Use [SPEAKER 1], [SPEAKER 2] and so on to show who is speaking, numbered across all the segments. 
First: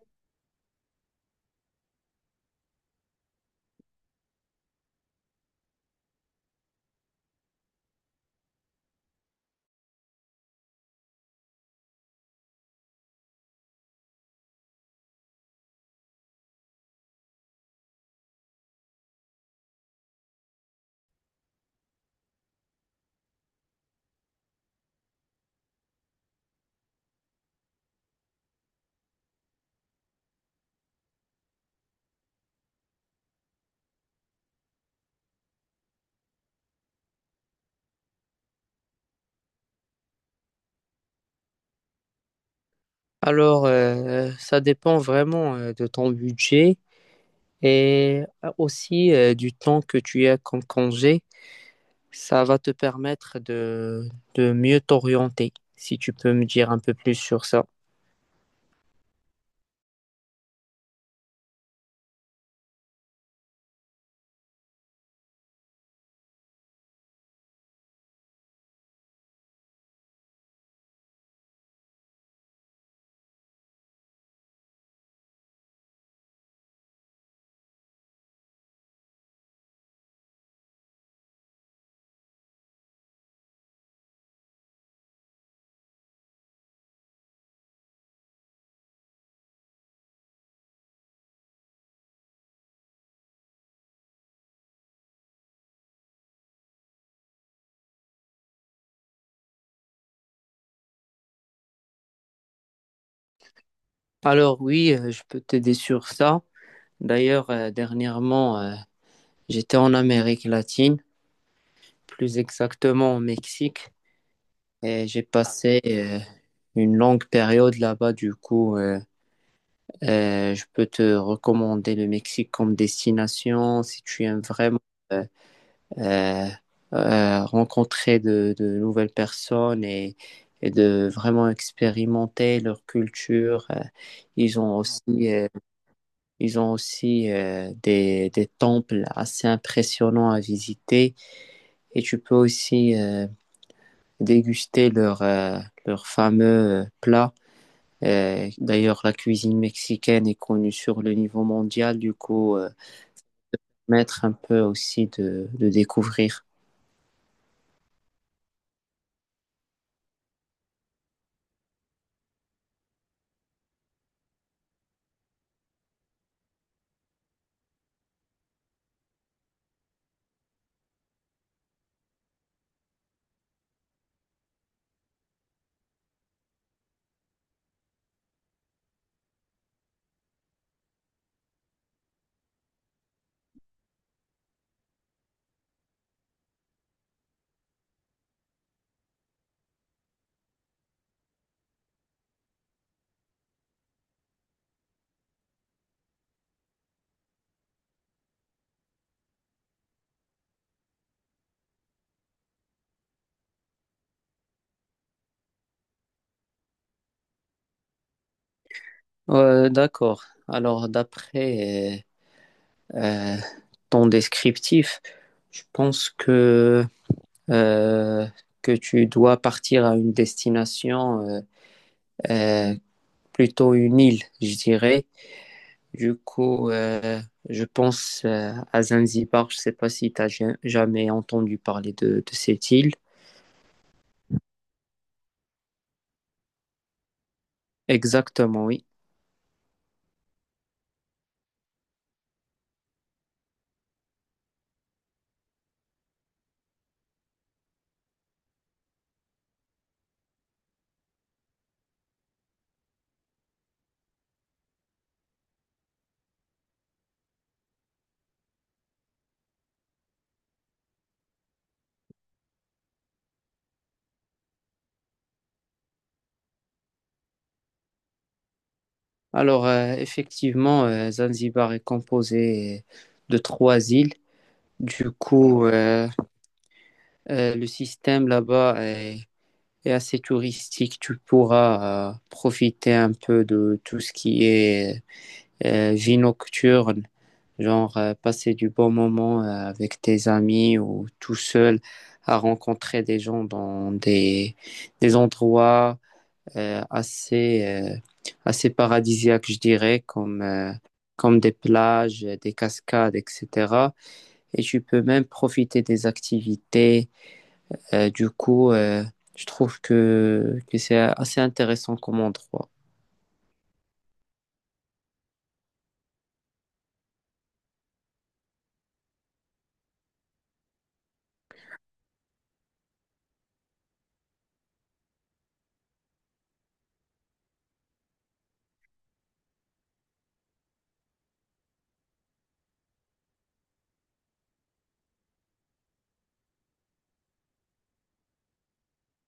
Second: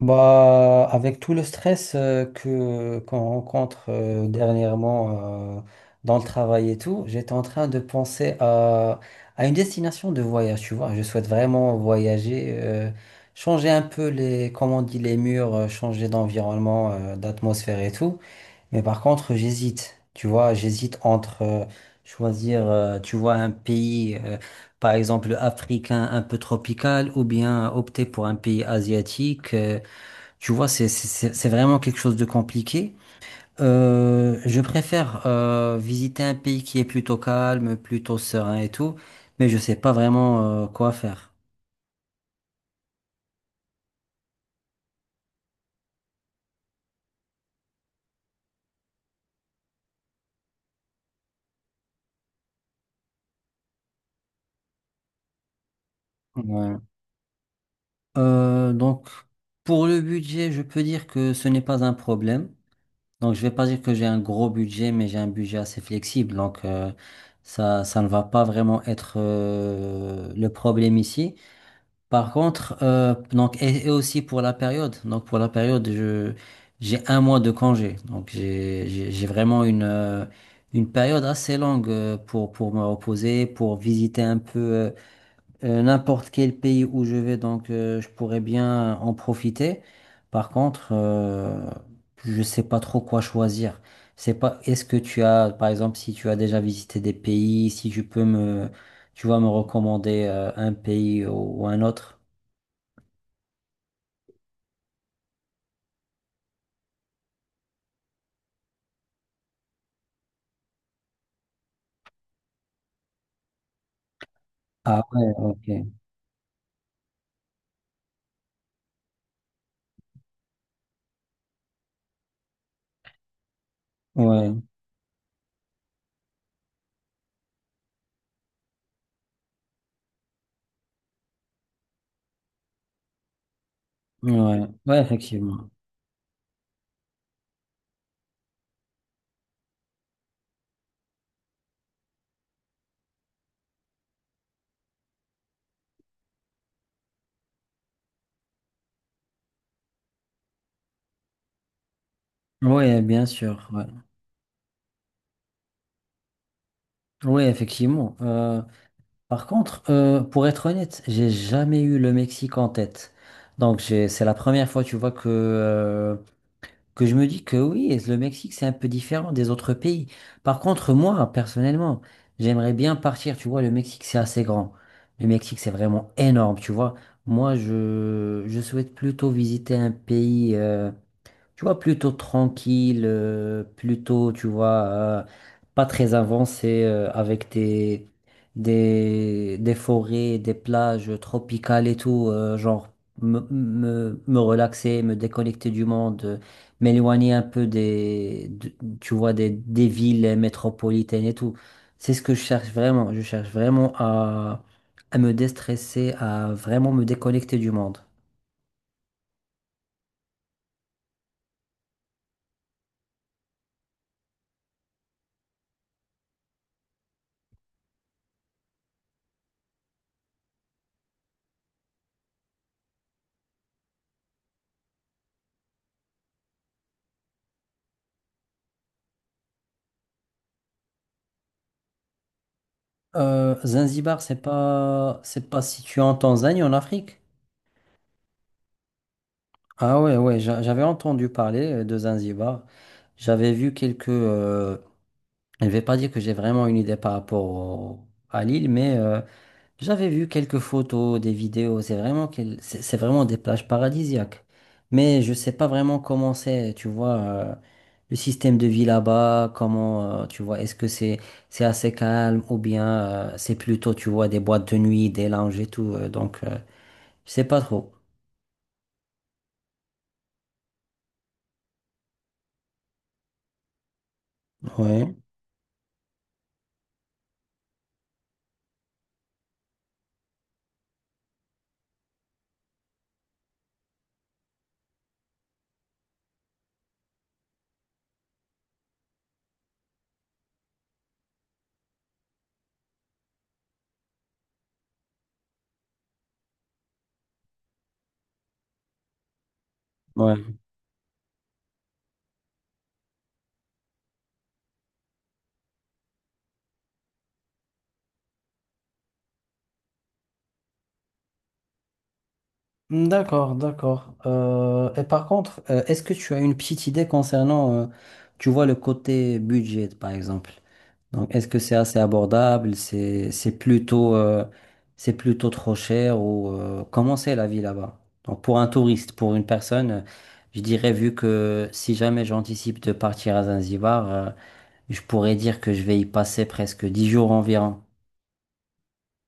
[SPEAKER 1] Bah, avec tout le stress que qu'on rencontre dernièrement dans le travail et tout, j'étais en train de penser à une destination de voyage, tu vois. Je souhaite vraiment voyager, changer un peu les, comment on dit, les murs, changer d'environnement, d'atmosphère et tout. Mais par contre, j'hésite, tu vois, j'hésite entre choisir, tu vois, un pays, par exemple, africain un peu tropical ou bien opter pour un pays asiatique. Tu vois, c'est vraiment quelque chose de compliqué. Je préfère visiter un pays qui est plutôt calme, plutôt serein et tout, mais je sais pas vraiment quoi faire.
[SPEAKER 2] Alors, ça dépend vraiment de ton budget et aussi du temps que tu as comme congé. Ça va te permettre de mieux t'orienter, si tu peux me dire
[SPEAKER 1] Ouais.
[SPEAKER 2] un peu plus sur ça.
[SPEAKER 1] Donc, pour le budget, je peux dire que ce n'est pas un problème. Donc, je vais pas dire que j'ai un gros budget, mais j'ai un budget assez flexible. Donc, ça, ça ne va pas vraiment être le problème ici. Par contre, donc, et aussi pour la période, donc pour la période, j'ai un mois de congé. Donc, j'ai vraiment une période assez longue pour, me reposer, pour visiter un peu n'importe quel pays où je vais. Donc, je pourrais bien en profiter. Par contre, je sais pas trop quoi choisir. C'est pas, est-ce que tu as, par exemple, si tu as déjà visité des pays, si tu peux me, tu vas me recommander un pays ou un autre?
[SPEAKER 2] Alors oui, je peux t'aider sur ça. D'ailleurs, dernièrement, j'étais en Amérique latine, plus exactement au Mexique,
[SPEAKER 1] Ah
[SPEAKER 2] et j'ai
[SPEAKER 1] ouais,
[SPEAKER 2] passé
[SPEAKER 1] ok.
[SPEAKER 2] une longue période là-bas. Je peux te recommander le Mexique comme destination si tu aimes
[SPEAKER 1] Ouais,
[SPEAKER 2] vraiment euh, euh, rencontrer de nouvelles personnes et de vraiment expérimenter leur culture. Ils
[SPEAKER 1] ouais,
[SPEAKER 2] ont
[SPEAKER 1] ouais,
[SPEAKER 2] aussi, euh,
[SPEAKER 1] effectivement.
[SPEAKER 2] ils ont aussi des temples assez impressionnants à visiter et tu peux aussi déguster leur fameux plat d'ailleurs, la cuisine mexicaine est connue sur le niveau mondial,
[SPEAKER 1] Ouais, bien sûr. Ouais,
[SPEAKER 2] mettre un peu aussi de découvrir.
[SPEAKER 1] ouais, effectivement. Par contre, pour être honnête, j'ai jamais eu le Mexique en tête. Donc, c'est la première fois, tu vois, que je me dis que oui, le Mexique, c'est un peu différent des autres pays. Par contre, moi, personnellement, j'aimerais bien partir. Tu vois, le Mexique, c'est assez grand. Le Mexique, c'est vraiment énorme, tu vois. Moi, je souhaite plutôt visiter un pays. Tu vois, plutôt tranquille, plutôt, tu vois, pas très avancé, avec des forêts, des plages tropicales et tout, genre me relaxer, me déconnecter du monde, m'éloigner un peu tu vois, des villes métropolitaines et tout. C'est ce que je cherche vraiment. Je cherche vraiment à me déstresser, à vraiment me déconnecter du monde.
[SPEAKER 2] D'accord. Alors, d'après euh, euh, ton descriptif, je pense euh, que tu dois partir à une destination, euh, plutôt une île, je dirais. Du coup, euh, je pense à Zanzibar. Je ne sais pas si tu as jamais entendu parler de cette île.
[SPEAKER 1] Zanzibar, c'est pas situé en Tanzanie, en Afrique?
[SPEAKER 2] Exactement, oui.
[SPEAKER 1] Ah ouais, ouais, j'avais entendu parler de Zanzibar. J'avais vu quelques. Je ne vais pas dire que j'ai vraiment une idée par rapport à l'île, mais j'avais vu quelques photos, des vidéos, c'est vraiment, c'est vraiment des plages paradisiaques. Mais je sais pas vraiment comment c'est, tu vois, le système de vie là-bas, comment, tu vois, est-ce que c'est assez calme ou bien c'est plutôt, tu vois, des boîtes de nuit, des lounges et tout. Donc, je sais pas trop.
[SPEAKER 2] Alors, effectivement, Zanzibar est composé de 3 îles. Du
[SPEAKER 1] Ouais,
[SPEAKER 2] coup, euh, le système là-bas est assez touristique. Tu pourras profiter un peu de tout ce qui est vie nocturne, genre passer du bon moment avec tes amis ou tout seul à rencontrer des gens dans des endroits euh, assez, euh, assez paradisiaques, je dirais,
[SPEAKER 1] ouais.
[SPEAKER 2] comme des plages, des cascades, etc. Et tu peux même profiter des activités. Euh, du coup, euh, je trouve que c'est assez intéressant comme endroit.
[SPEAKER 1] D'accord, d'accord. Et par contre, est-ce que tu as une petite idée concernant, tu vois, le côté budget, par exemple? Donc, est-ce que c'est assez abordable? C'est plutôt, c'est plutôt trop cher ou comment c'est la vie là-bas? Donc, pour un touriste, pour une personne, je dirais, vu que si jamais j'anticipe de partir à Zanzibar, je pourrais dire que je vais y passer presque 10 jours environ.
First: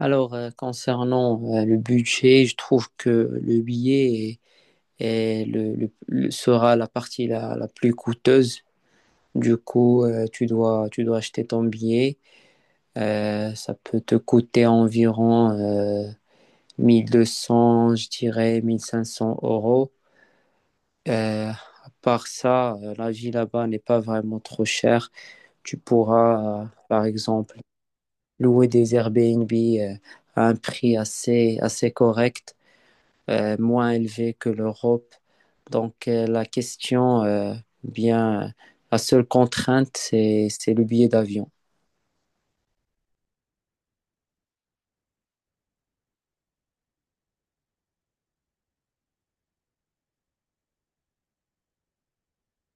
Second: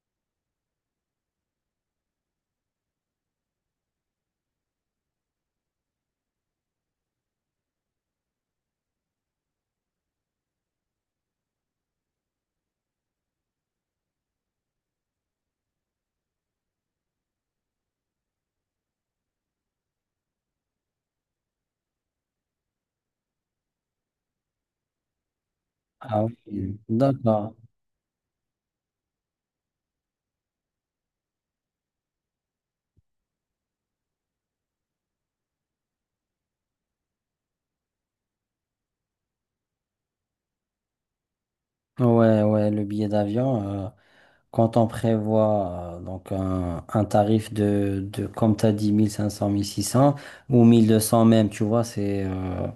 [SPEAKER 2] Alors, concernant le budget, je trouve que le billet est- est le- sera la partie la plus coûteuse. Tu dois, tu dois acheter ton billet. Ça peut te coûter environ 1200, je dirais 1500 euros. À part ça, la vie là-bas n'est pas vraiment trop chère. Tu
[SPEAKER 1] Ah
[SPEAKER 2] pourras,
[SPEAKER 1] oui,
[SPEAKER 2] par
[SPEAKER 1] d'accord.
[SPEAKER 2] exemple, louer des Airbnb à un prix assez, assez correct, moins élevé que l'Europe. Donc, la question, bien, la seule contrainte, c'est le billet d'avion.
[SPEAKER 1] Ouais, ouais, le billet d'avion, quand on prévoit donc un tarif de comme tu as dit, 1 000 1 500 1 600 ou 1 200 même, tu vois, c'est.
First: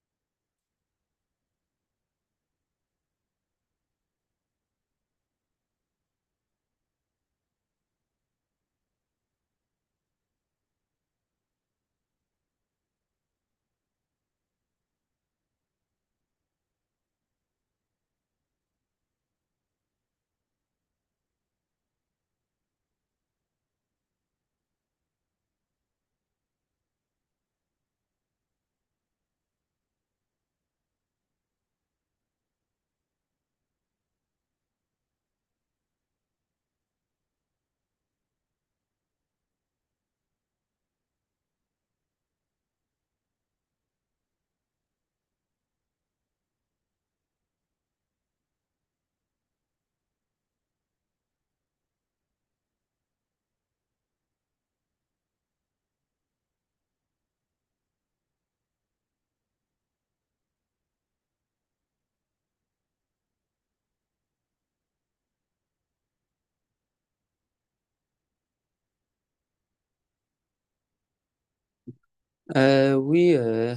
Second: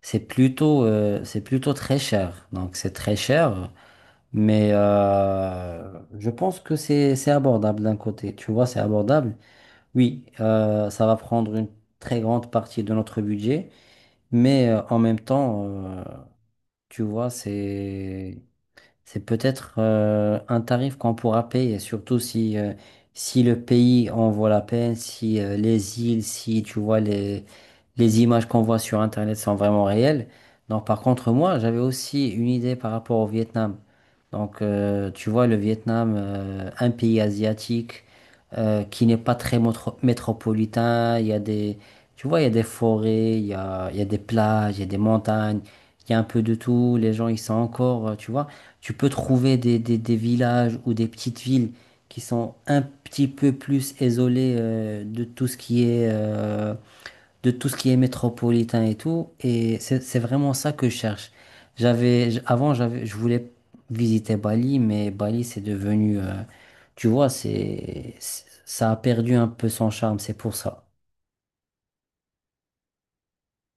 [SPEAKER 1] C'est plutôt très cher. Donc, c'est très cher, mais je pense que c'est abordable d'un côté. Tu vois, c'est abordable. Oui, ça va prendre une très grande partie de notre budget, mais en même temps, tu vois, c'est peut-être un tarif qu'on pourra payer, surtout si le pays en vaut la peine, si les îles, si tu vois les images qu'on voit sur Internet sont vraiment réelles. Donc par contre, moi, j'avais aussi une idée par rapport au Vietnam. Donc tu vois, le Vietnam, un pays asiatique qui n'est pas très métropolitain, il y a des, tu vois, il y a des forêts, il y a des plages, il y a des montagnes, il y a un peu de tout, les gens, ils sont encore, tu vois. Tu peux trouver des villages ou des petites villes qui sont un petit peu plus isolées de tout ce qui est, de tout ce qui est métropolitain et tout. Et c'est vraiment ça que je cherche. Avant, je voulais visiter Bali, mais Bali, c'est devenu, tu vois, ça a perdu un peu son charme, c'est pour ça.
[SPEAKER 2] Euh, oui, euh,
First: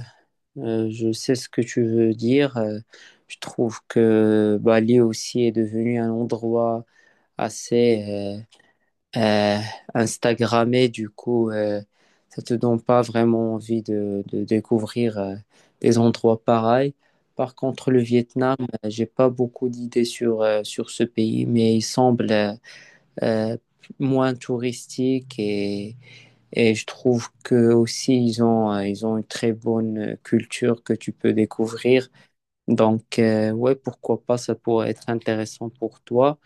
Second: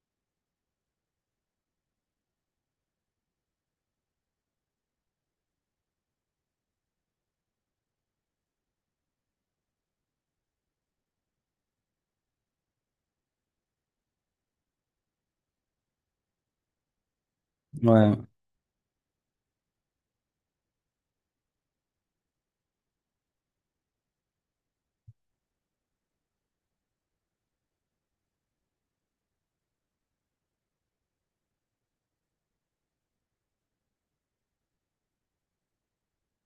[SPEAKER 2] Je sais ce que tu veux dire. Je trouve que Bali aussi est devenu un endroit assez euh, Instagrammé. Ça te donne pas vraiment envie de découvrir des endroits pareils. Par contre, le
[SPEAKER 1] Ouais.
[SPEAKER 2] Vietnam, j'ai pas beaucoup d'idées sur ce pays, mais il semble euh, moins touristique et je trouve que aussi ils ont une très bonne culture que tu peux découvrir. Donc ouais, pourquoi pas, ça pourrait être intéressant pour toi.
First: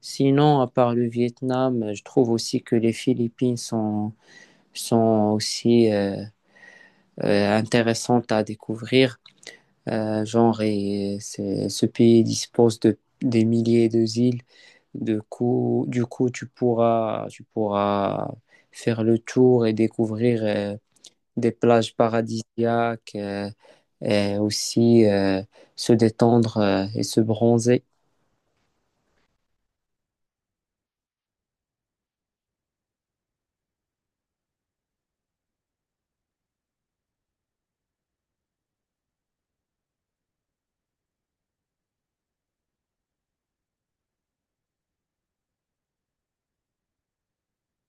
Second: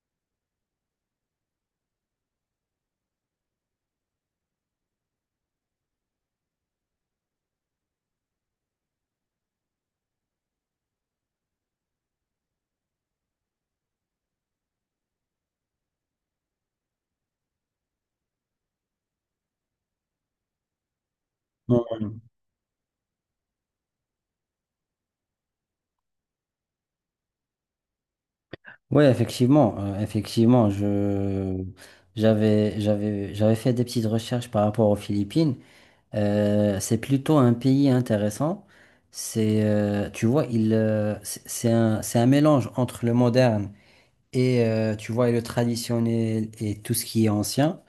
[SPEAKER 2] Sinon, à part le Vietnam, je trouve aussi que les Philippines sont aussi intéressantes à découvrir. Ce pays dispose de des milliers de îles. Du coup, tu pourras faire le tour et découvrir des
[SPEAKER 1] Ouais.
[SPEAKER 2] plages paradisiaques et aussi se détendre et se bronzer.
[SPEAKER 1] Oui, effectivement, effectivement, je j'avais j'avais j'avais fait des petites recherches par rapport aux Philippines. C'est plutôt un pays intéressant. C'est Tu vois, il c'est un mélange entre le moderne et tu vois et le traditionnel et tout ce qui est ancien.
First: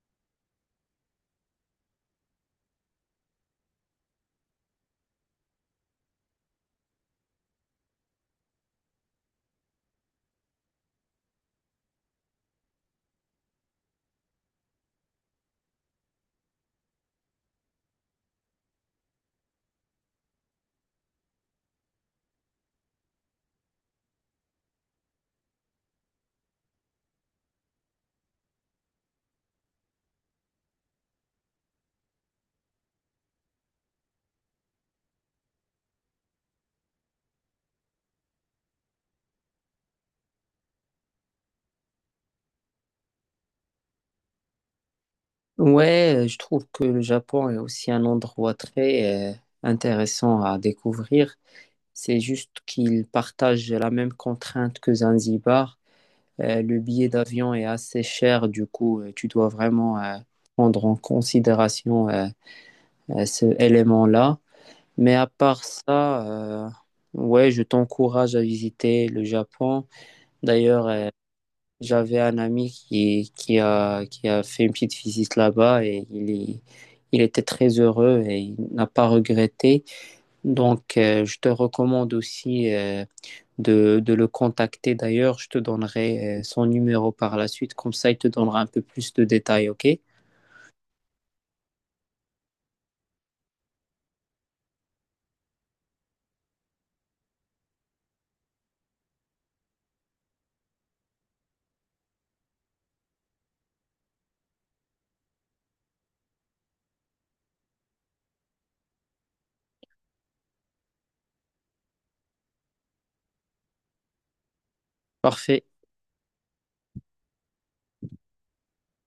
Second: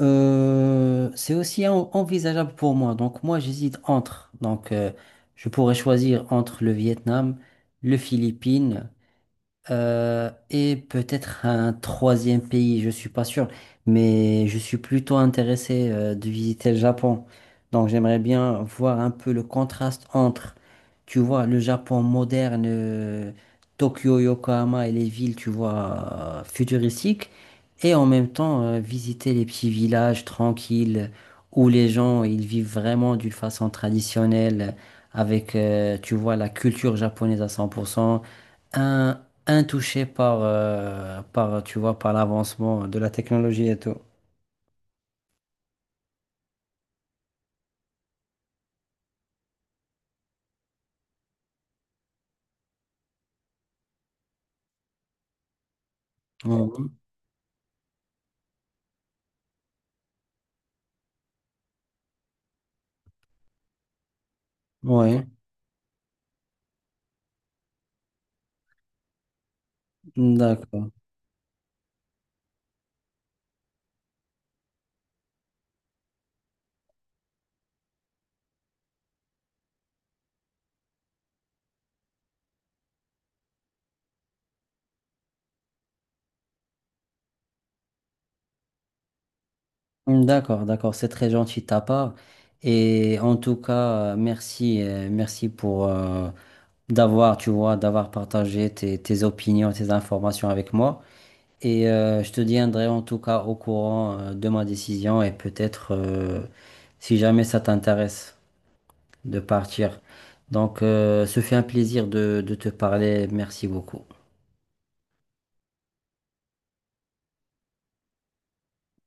[SPEAKER 1] C'est aussi envisageable pour moi. Donc moi, j'hésite entre. Donc je pourrais choisir entre le Vietnam, le Philippines. Et peut-être un troisième pays, je suis pas sûr, mais je suis plutôt intéressé de visiter le Japon. Donc j'aimerais bien voir un peu le contraste entre, tu vois, le Japon moderne, Tokyo, Yokohama et les villes, tu vois, futuristiques, et en même temps visiter les petits villages tranquilles où les gens ils vivent vraiment d'une façon traditionnelle, avec, tu vois, la culture japonaise à 100%. un, Intouché par, par, tu vois, par l'avancement de la technologie et tout.
[SPEAKER 2] Ouais, je trouve que le Japon est aussi un endroit très intéressant à découvrir. C'est juste qu'il partage la même contrainte que Zanzibar. Le
[SPEAKER 1] Mhm.
[SPEAKER 2] billet d'avion est assez cher, tu dois vraiment prendre en considération ce élément-là. Mais
[SPEAKER 1] Oui,
[SPEAKER 2] à part ça, euh, ouais, je t'encourage à visiter le Japon. D'ailleurs,
[SPEAKER 1] d'accord.
[SPEAKER 2] j'avais un ami qui a fait une petite visite là-bas il était très heureux et il n'a pas regretté. Donc, je te recommande aussi de le contacter. D'ailleurs, je te donnerai son numéro par la suite. Comme ça, il te donnera un peu plus de détails, OK?
[SPEAKER 1] D'accord, d'accord, c'est très gentil de ta part. Et en tout cas, merci pour d'avoir, tu vois, d'avoir partagé tes opinions, tes informations avec moi. Et je te tiendrai en tout cas au courant de ma décision et peut-être si jamais ça t'intéresse. De partir. Donc, ce fut un plaisir de te parler. Merci beaucoup.
[SPEAKER 2] Parfait.